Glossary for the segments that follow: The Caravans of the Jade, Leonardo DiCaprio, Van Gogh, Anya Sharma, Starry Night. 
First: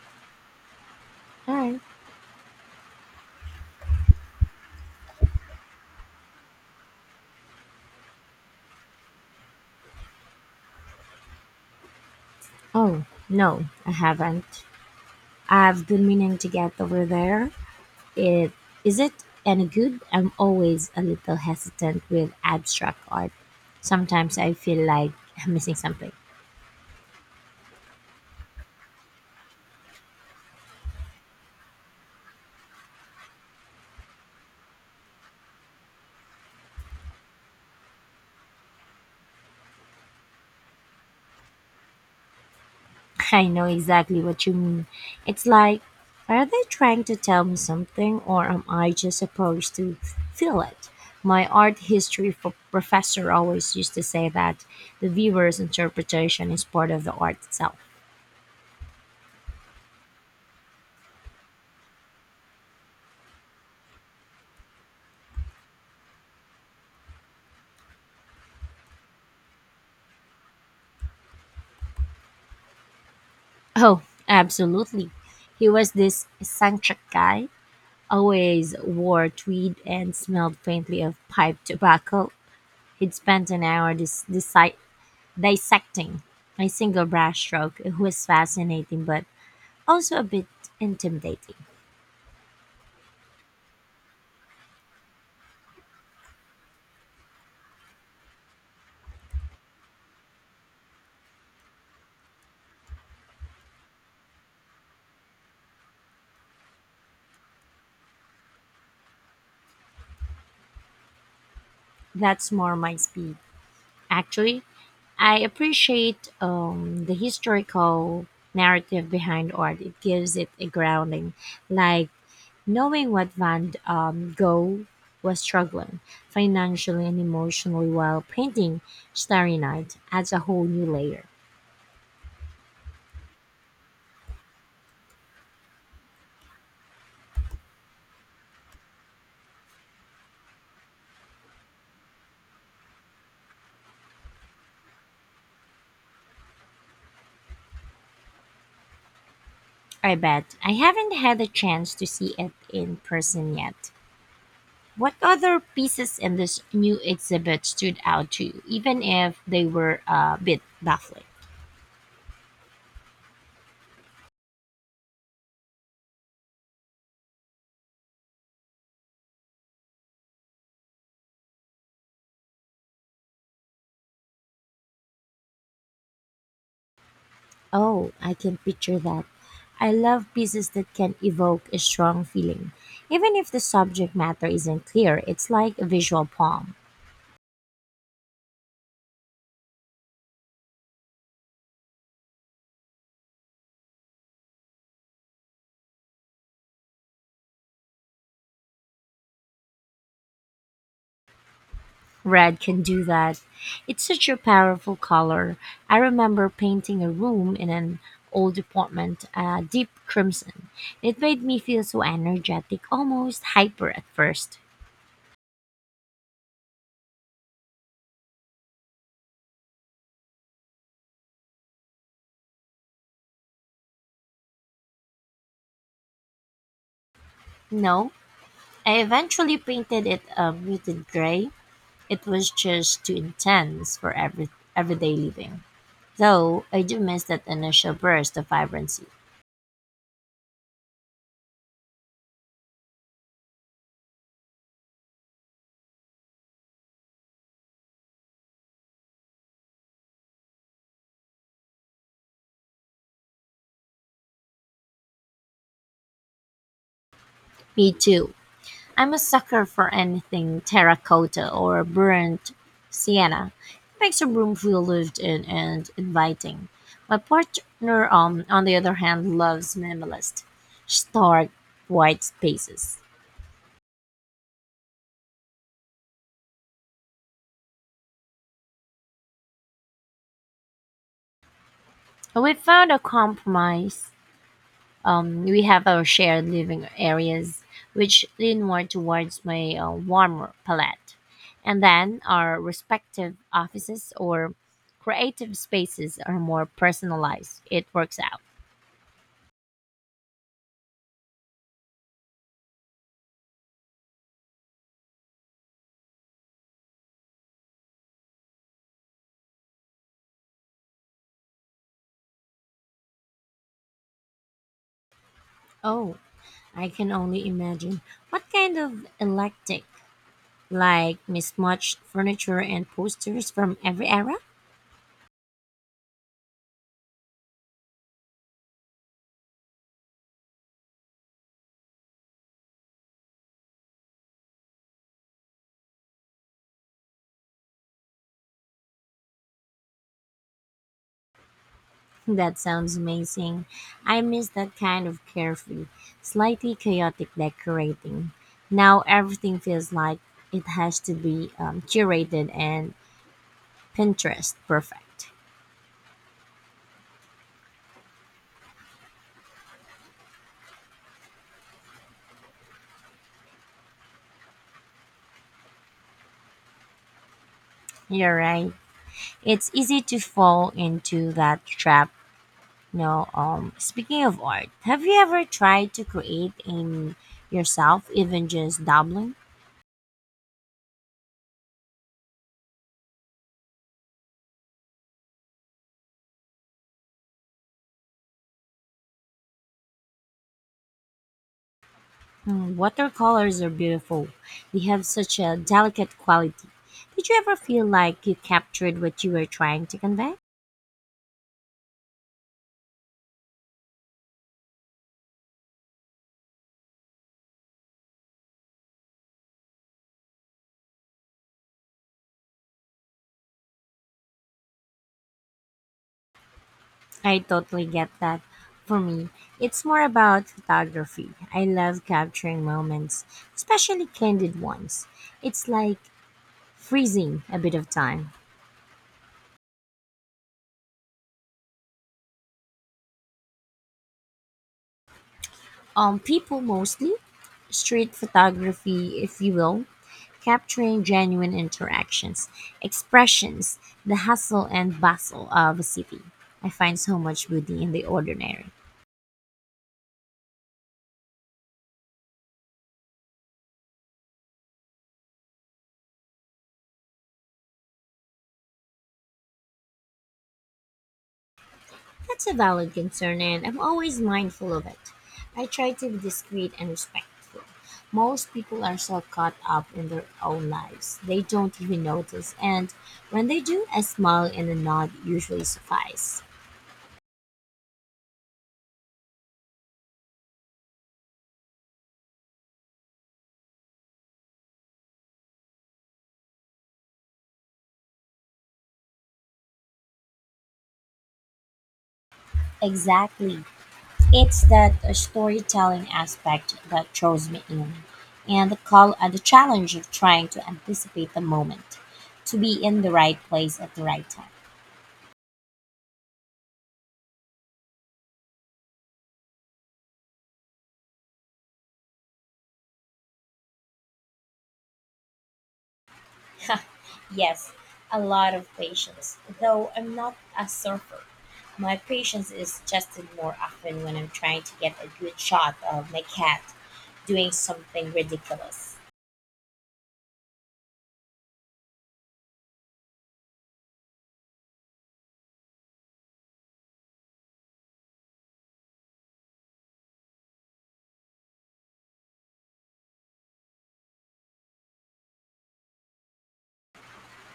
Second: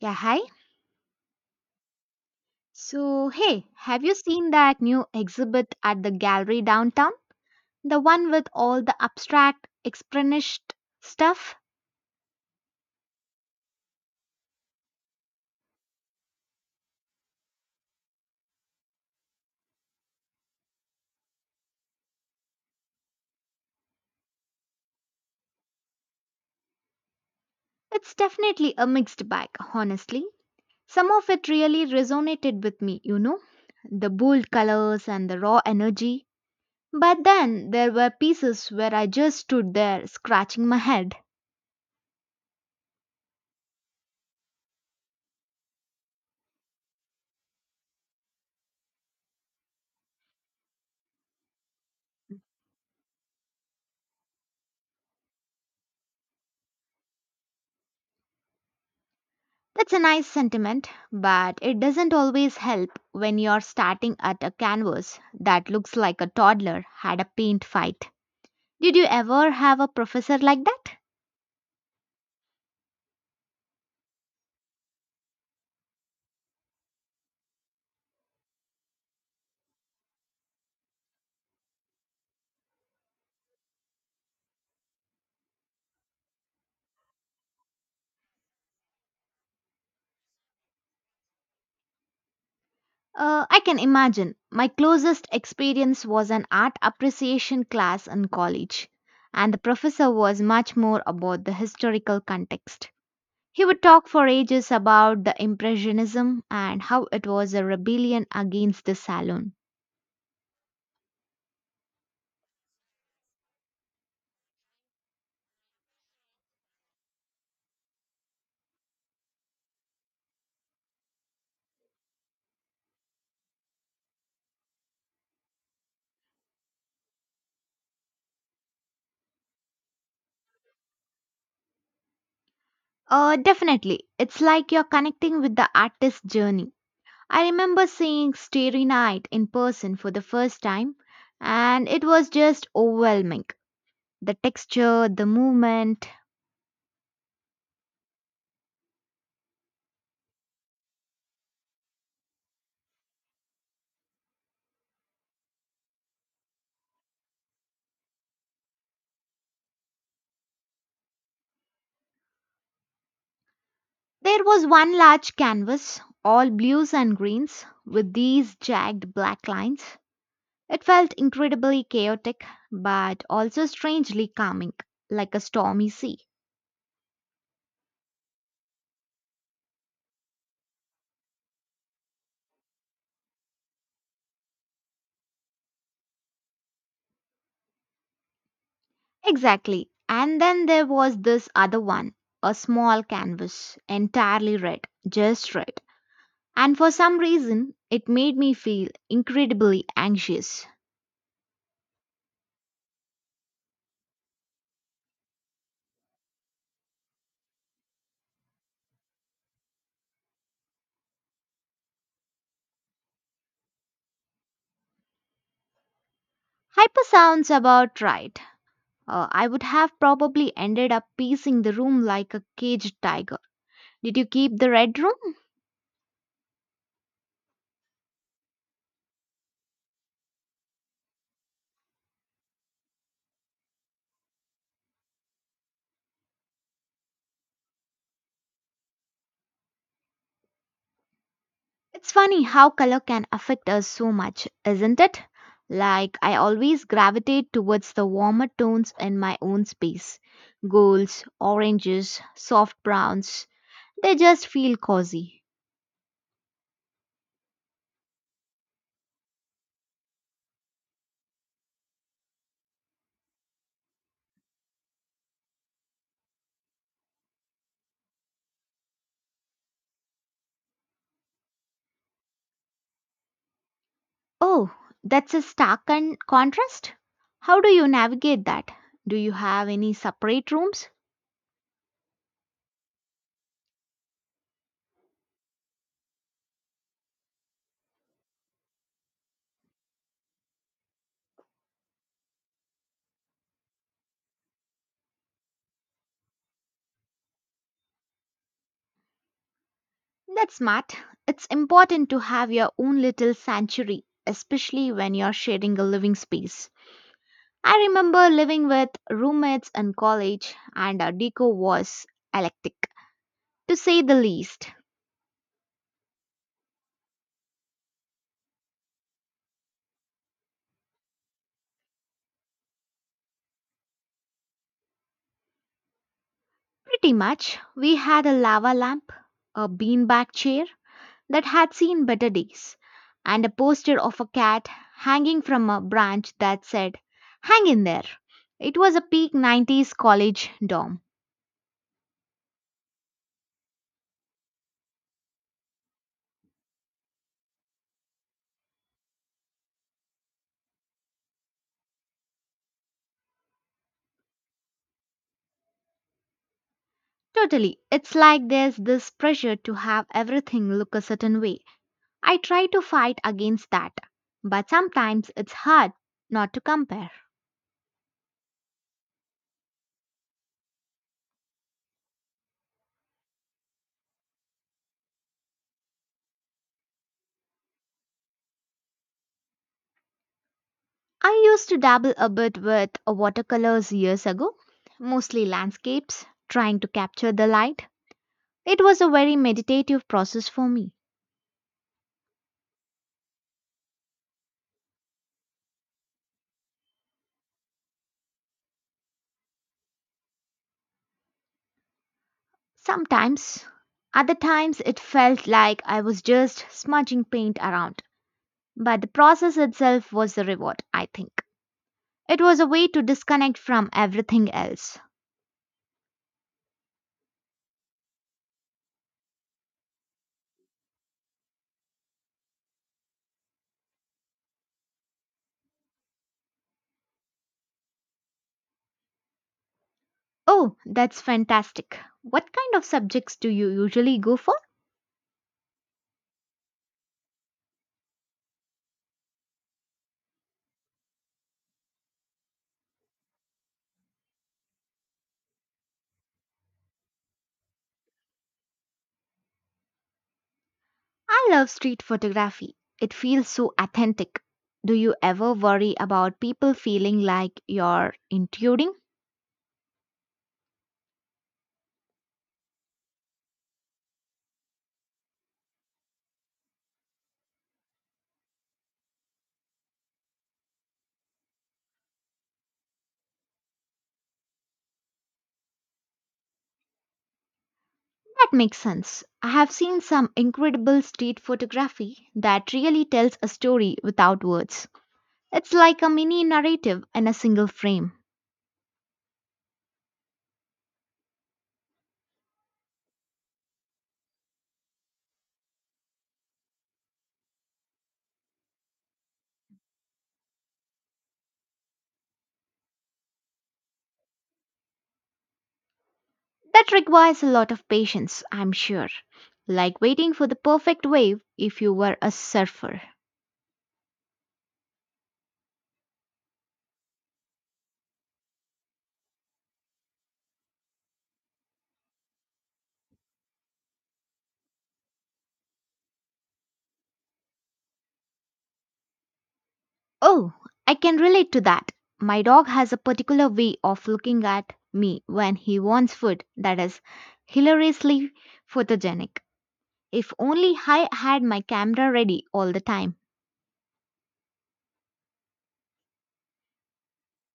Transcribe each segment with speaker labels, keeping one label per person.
Speaker 1: Yeah, hi.
Speaker 2: Alright.
Speaker 1: So, hey, have you seen that new exhibit at the gallery downtown? The one with all the abstract, expressionist stuff?
Speaker 2: Oh, no, I haven't. I've been meaning to get over there. It is it any good? I'm always a little hesitant with abstract art. Sometimes I feel like I'm missing something.
Speaker 1: It's definitely a mixed bag, honestly. Some of it really resonated with me, you know? The bold colors and the raw energy. But then there were pieces where I just stood there scratching my head.
Speaker 2: I know exactly what you mean. It's like, are they trying to tell me something, or am I just supposed to feel it? My art history for professor always used to say that the viewer's interpretation is part of the art itself.
Speaker 1: That's a nice sentiment, but it doesn't always help when you're starting at a canvas that looks like a toddler had a paint fight. Did you ever have a professor like that?
Speaker 2: Oh, absolutely. He was this eccentric guy, always wore tweed and smelled faintly of pipe tobacco. He'd spent an hour dissecting a single brush stroke. It was fascinating, but also a bit intimidating.
Speaker 1: I can imagine. My closest experience was an art appreciation class in college, and the professor was much more about the historical context. He would talk for ages about the Impressionism and how it was a rebellion against the Salon.
Speaker 2: That's more my speed. Actually, I appreciate the historical narrative behind art. It gives it a grounding, like, knowing what Van Gogh was struggling, financially and emotionally, while painting Starry Night adds a whole new layer.
Speaker 1: Definitely. It's like you're connecting with the artist's journey. I remember seeing Starry Night in person for the first time, and it was just overwhelming. The texture, the movement.
Speaker 2: I bet. I haven't had a chance to see it in person yet. What other pieces in this new exhibit stood out to you, even if they were a bit baffling?
Speaker 1: There was one large canvas, all blues and greens, with these jagged black lines. It felt incredibly chaotic, but also strangely calming, like a stormy sea.
Speaker 2: Oh, I can picture that. I love pieces that can evoke a strong feeling. Even if the subject matter isn't clear, it's like a visual poem.
Speaker 1: Exactly. And then there was this other one, a small canvas, entirely red, just red. And for some reason, it made me feel incredibly anxious.
Speaker 2: Red can do that. It's such a powerful color. I remember painting a room in an old apartment a deep crimson. It made me feel so energetic, almost hyper at first.
Speaker 1: Hyper sounds about right. I would have probably ended up pacing the room like a caged tiger. Did you keep the red room?
Speaker 2: No, I eventually painted it a muted gray. It was just too intense for everyday living. Though I do miss that initial burst of vibrancy.
Speaker 1: It's funny how color can affect us so much, isn't it? Like, I always gravitate towards the warmer tones in my own space. Golds, oranges, soft browns, they just feel cozy.
Speaker 2: Me too. I'm a sucker for anything terracotta or burnt sienna. It makes a room feel lived in and inviting. My partner, on the other hand, loves minimalist, stark, white spaces.
Speaker 1: Oh, that's a stark contrast? How do you navigate that? Do you have any separate rooms?
Speaker 2: We found a compromise. We have our shared living areas, which lean more towards my warmer palette, and then our respective offices or creative spaces are more personalized. It works out.
Speaker 1: That's smart. It's important to have your own little sanctuary, especially when you're sharing a living space. I remember living with roommates in college, and our deco was eclectic, to say the least.
Speaker 2: Oh, I can only imagine. What kind of eclectic? Like mismatched furniture and posters from every era?
Speaker 1: Pretty much, we had a lava lamp, a beanbag chair that had seen better days, and a poster of a cat hanging from a branch that said, "Hang in there." It was a peak 90s college dorm.
Speaker 2: That sounds amazing. I miss that kind of carefree, slightly chaotic decorating. Now everything feels like it has to be curated and Pinterest perfect.
Speaker 1: Totally, it's like there's this pressure to have everything look a certain way. I try to fight against that, but sometimes it's hard not to compare.
Speaker 2: You're right. It's easy to fall into that trap. No, speaking of art, have you ever tried to create in yourself, even just dabbling?
Speaker 1: I used to dabble a bit with watercolors years ago, mostly landscapes, trying to capture the light. It was a very meditative process for me.
Speaker 2: Mm, watercolors are beautiful. They have such a delicate quality. Did you ever feel like you captured what you were trying to convey?
Speaker 1: Sometimes, other times, it felt like I was just smudging paint around, but the process itself was the reward, I think. It was a way to disconnect from everything else.
Speaker 2: I totally get that. For me, it's more about photography. I love capturing moments, especially candid ones. It's like freezing a bit of time.
Speaker 1: Oh, that's fantastic. What kind of subjects do you usually go for?
Speaker 2: People mostly, street photography, if you will, capturing genuine interactions, expressions, the hustle and bustle of a city. I find so much beauty in the ordinary.
Speaker 1: I love street photography. It feels so authentic. Do you ever worry about people feeling like you're intruding?
Speaker 2: That's a valid concern, and I'm always mindful of it. I try to be discreet and respectful. Most people are so caught up in their own lives, they don't even notice, and when they do, a smile and a nod usually suffice.
Speaker 1: That makes sense. I have seen some incredible street photography that really tells a story without words. It's like a mini narrative in a single frame.
Speaker 2: Exactly. It's that storytelling aspect that draws me in, and the challenge of trying to anticipate the moment, to be in the right place at the right time.
Speaker 1: That requires a lot of patience, I'm sure. Like waiting for the perfect wave if you were a surfer.
Speaker 2: Yes, a lot of patience. Though I'm not a surfer, my patience is tested more often when I'm trying to get a good shot of my cat doing something ridiculous.
Speaker 1: Oh, I can relate to that. My dog has a particular way of looking at me when he wants food that is hilariously photogenic. If only I had my camera ready all the time.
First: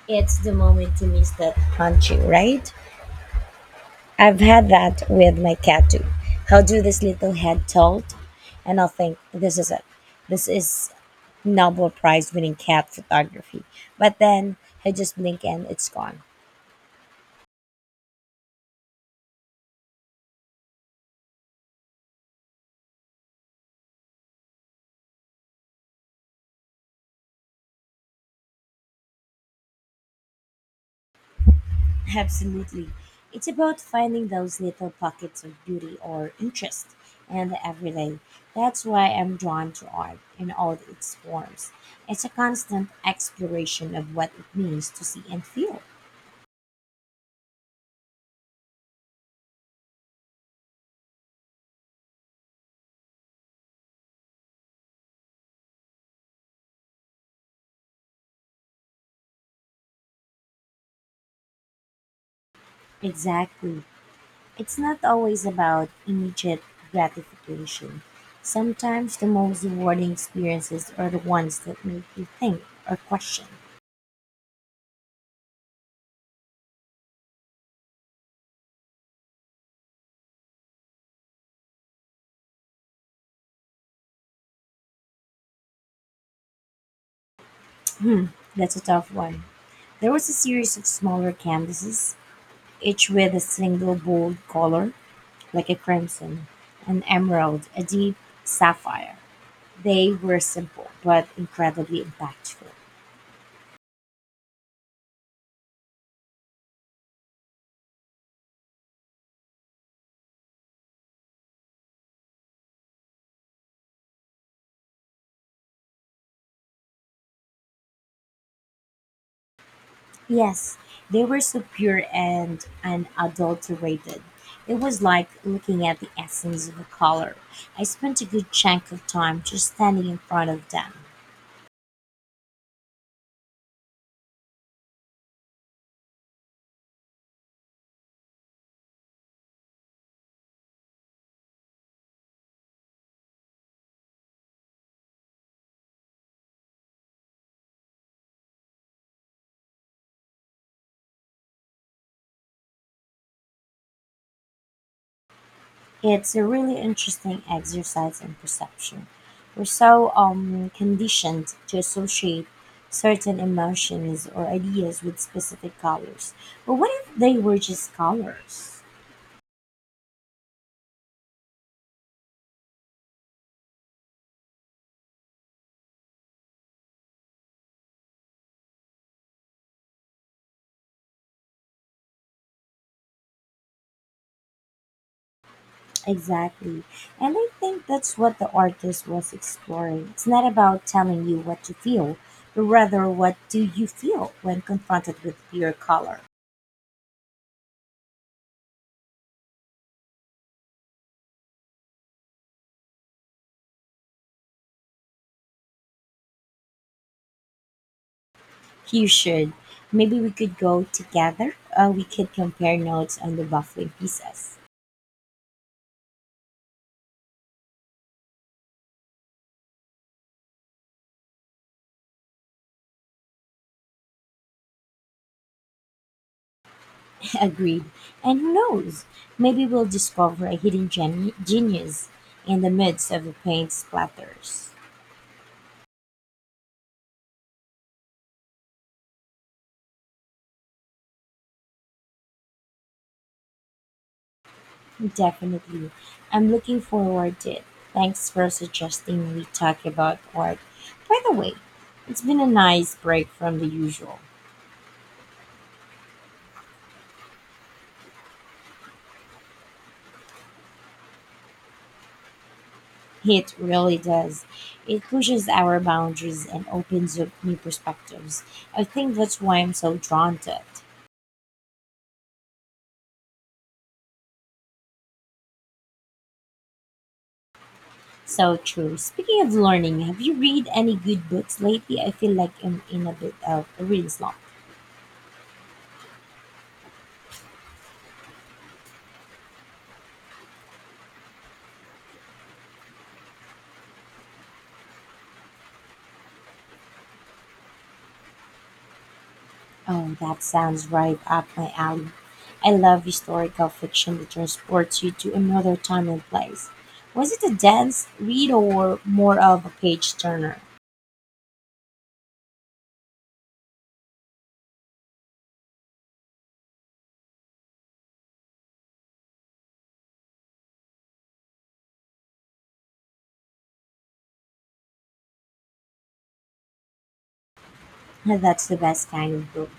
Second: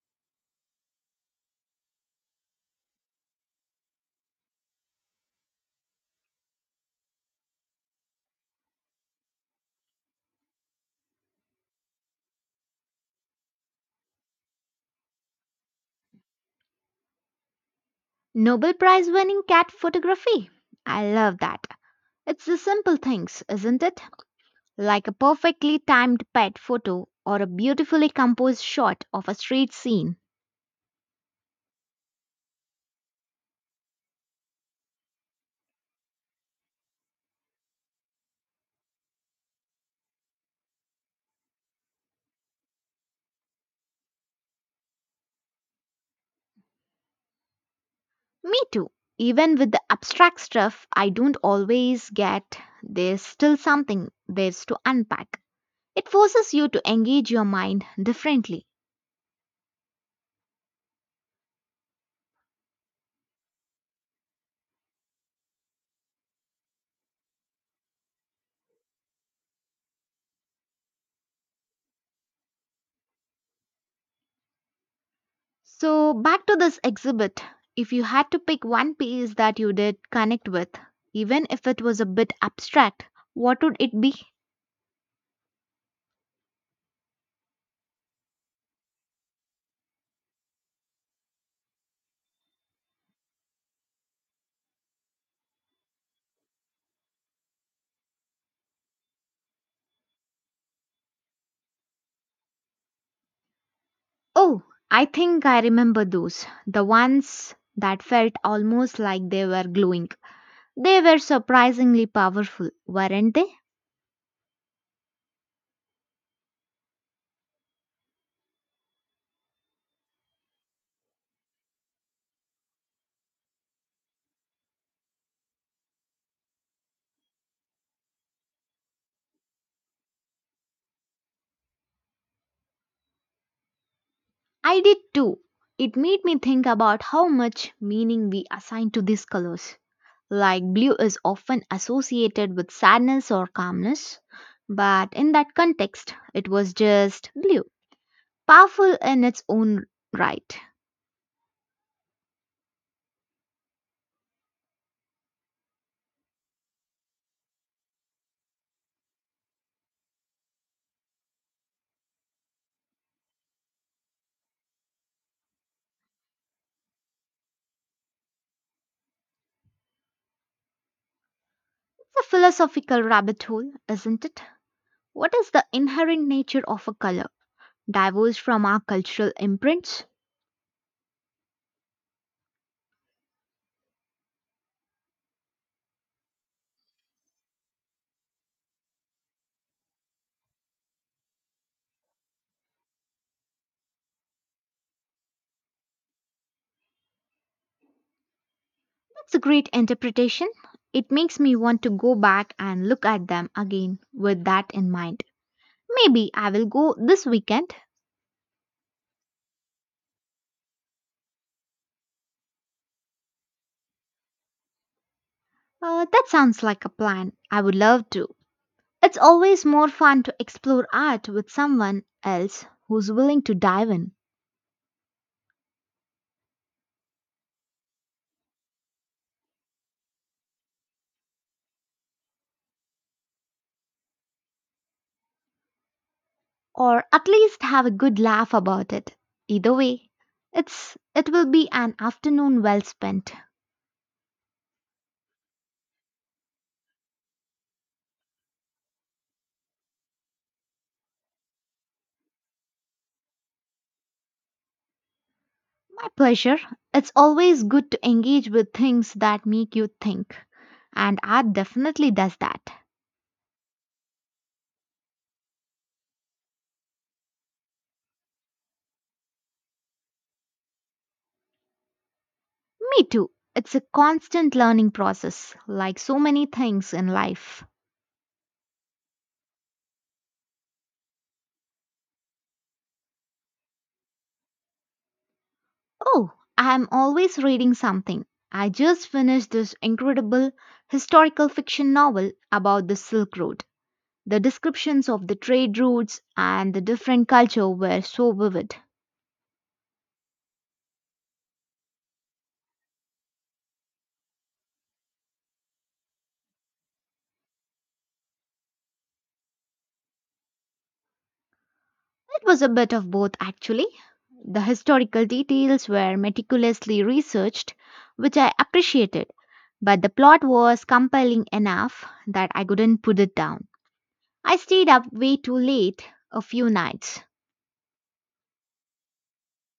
Speaker 2: It's the moment you miss that punch, right? I've had that with my cat too. How do this little head tilt? And I'll think, this is it. This is Nobel Prize winning cat photography. But then I just blink and it's gone.
Speaker 1: Nobel Prize winning cat photography. I love that. It's the simple things, isn't it? Like a perfectly timed pet photo or a beautifully composed shot of a street scene.
Speaker 2: Absolutely. It's about finding those little pockets of beauty or interest in the everyday. That's why I'm drawn to art in all its forms. It's a constant exploration of what it means to see and feel.
Speaker 1: Me too. Even with the abstract stuff I don't always get, there's still something there's to unpack. It forces you to engage your mind differently.
Speaker 2: Exactly. It's not always about immediate gratification. Sometimes the most rewarding experiences are the ones that make you think or question.
Speaker 1: So, back to this exhibit. If you had to pick one piece that you did connect with, even if it was a bit abstract, what would it be?
Speaker 2: That's a tough one. There was a series of smaller canvases, each with a single bold color, like a crimson, an emerald, a deep sapphire. They were simple but incredibly impactful.
Speaker 1: Oh, I think I remember those. The ones that felt almost like they were glowing. They were surprisingly powerful, weren't they?
Speaker 2: Yes, they were so pure and unadulterated. It was like looking at the essence of a color. I spent a good chunk of time just standing in front of them.
Speaker 1: I did too. It made me think about how much meaning we assign to these colors. Like blue is often associated with sadness or calmness, but in that context, it was just blue, powerful in its own right. It's
Speaker 2: It's a really interesting exercise in perception. We're so conditioned to associate certain emotions or ideas with specific colors. But what if they were just colors?
Speaker 1: a philosophical rabbit hole, isn't it? What is the inherent nature of a color? Divorced from our cultural imprints?
Speaker 2: Exactly. And I think that's what the artist was exploring. It's not about telling you what to feel, but rather what do you feel when confronted with your color.
Speaker 1: That's a great interpretation. It makes me want to go back and look at them again with that in mind. Maybe I will go this weekend.
Speaker 2: You should. Maybe we could go together. We could compare notes on the baffling pieces.
Speaker 1: That sounds like a plan. I would love to. It's always more fun to explore art with someone else who's willing to dive in,
Speaker 2: Agreed. And who knows? Maybe we'll discover a hidden genius in the midst of the paint splatters.
Speaker 1: or at least have a good laugh about it. Either way, it will be an afternoon well spent.
Speaker 2: Definitely. I'm looking forward to it. Thanks for suggesting we talk about art. By the way, it's been a nice break from the usual.
Speaker 1: My pleasure. It's always good to engage with things that make you think, and art definitely does that.
Speaker 2: It really does. It pushes our boundaries and opens up new perspectives. I think that's why I'm so drawn to it.
Speaker 1: Me too. It's a constant learning process, like so many things in life.
Speaker 2: So true. Speaking of learning, have you read any good books lately? I feel like I'm in a bit of a reading slump.
Speaker 1: Oh, I'm always reading something. I just finished this incredible historical fiction novel about the Silk Road. The descriptions of the trade routes and the different culture were so vivid.
Speaker 2: Oh, that sounds right up my alley. I love historical fiction that transports you to another time and place. Was it a dense read or more of a page turner?
Speaker 1: It was a bit of both actually. The historical details were meticulously researched, which I appreciated, but the plot was compelling enough that I couldn't put it down. I stayed up way too late a few nights.
Speaker 2: That's the best kind of book.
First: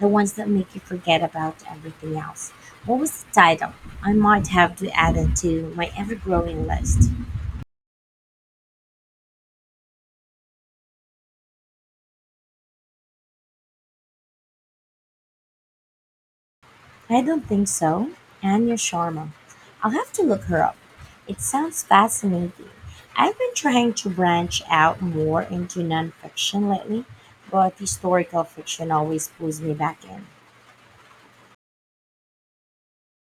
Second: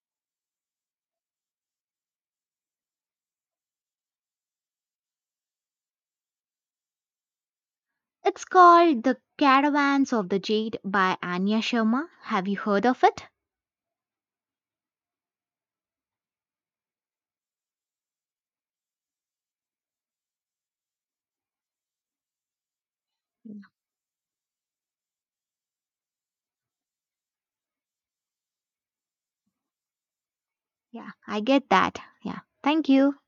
Speaker 2: The ones that make you forget about everything else. What was the title? I might have to add it to my ever growing list.
Speaker 1: It's called The Caravans of the Jade by Anya Sharma. Have you heard of it?
Speaker 2: I don't think so. Anya Sharma. I'll have to look her up. It sounds fascinating. I've been trying to branch out more into nonfiction lately, but historical fiction always pulls me back in.
Speaker 1: Yeah, I get that. Yeah, thank you.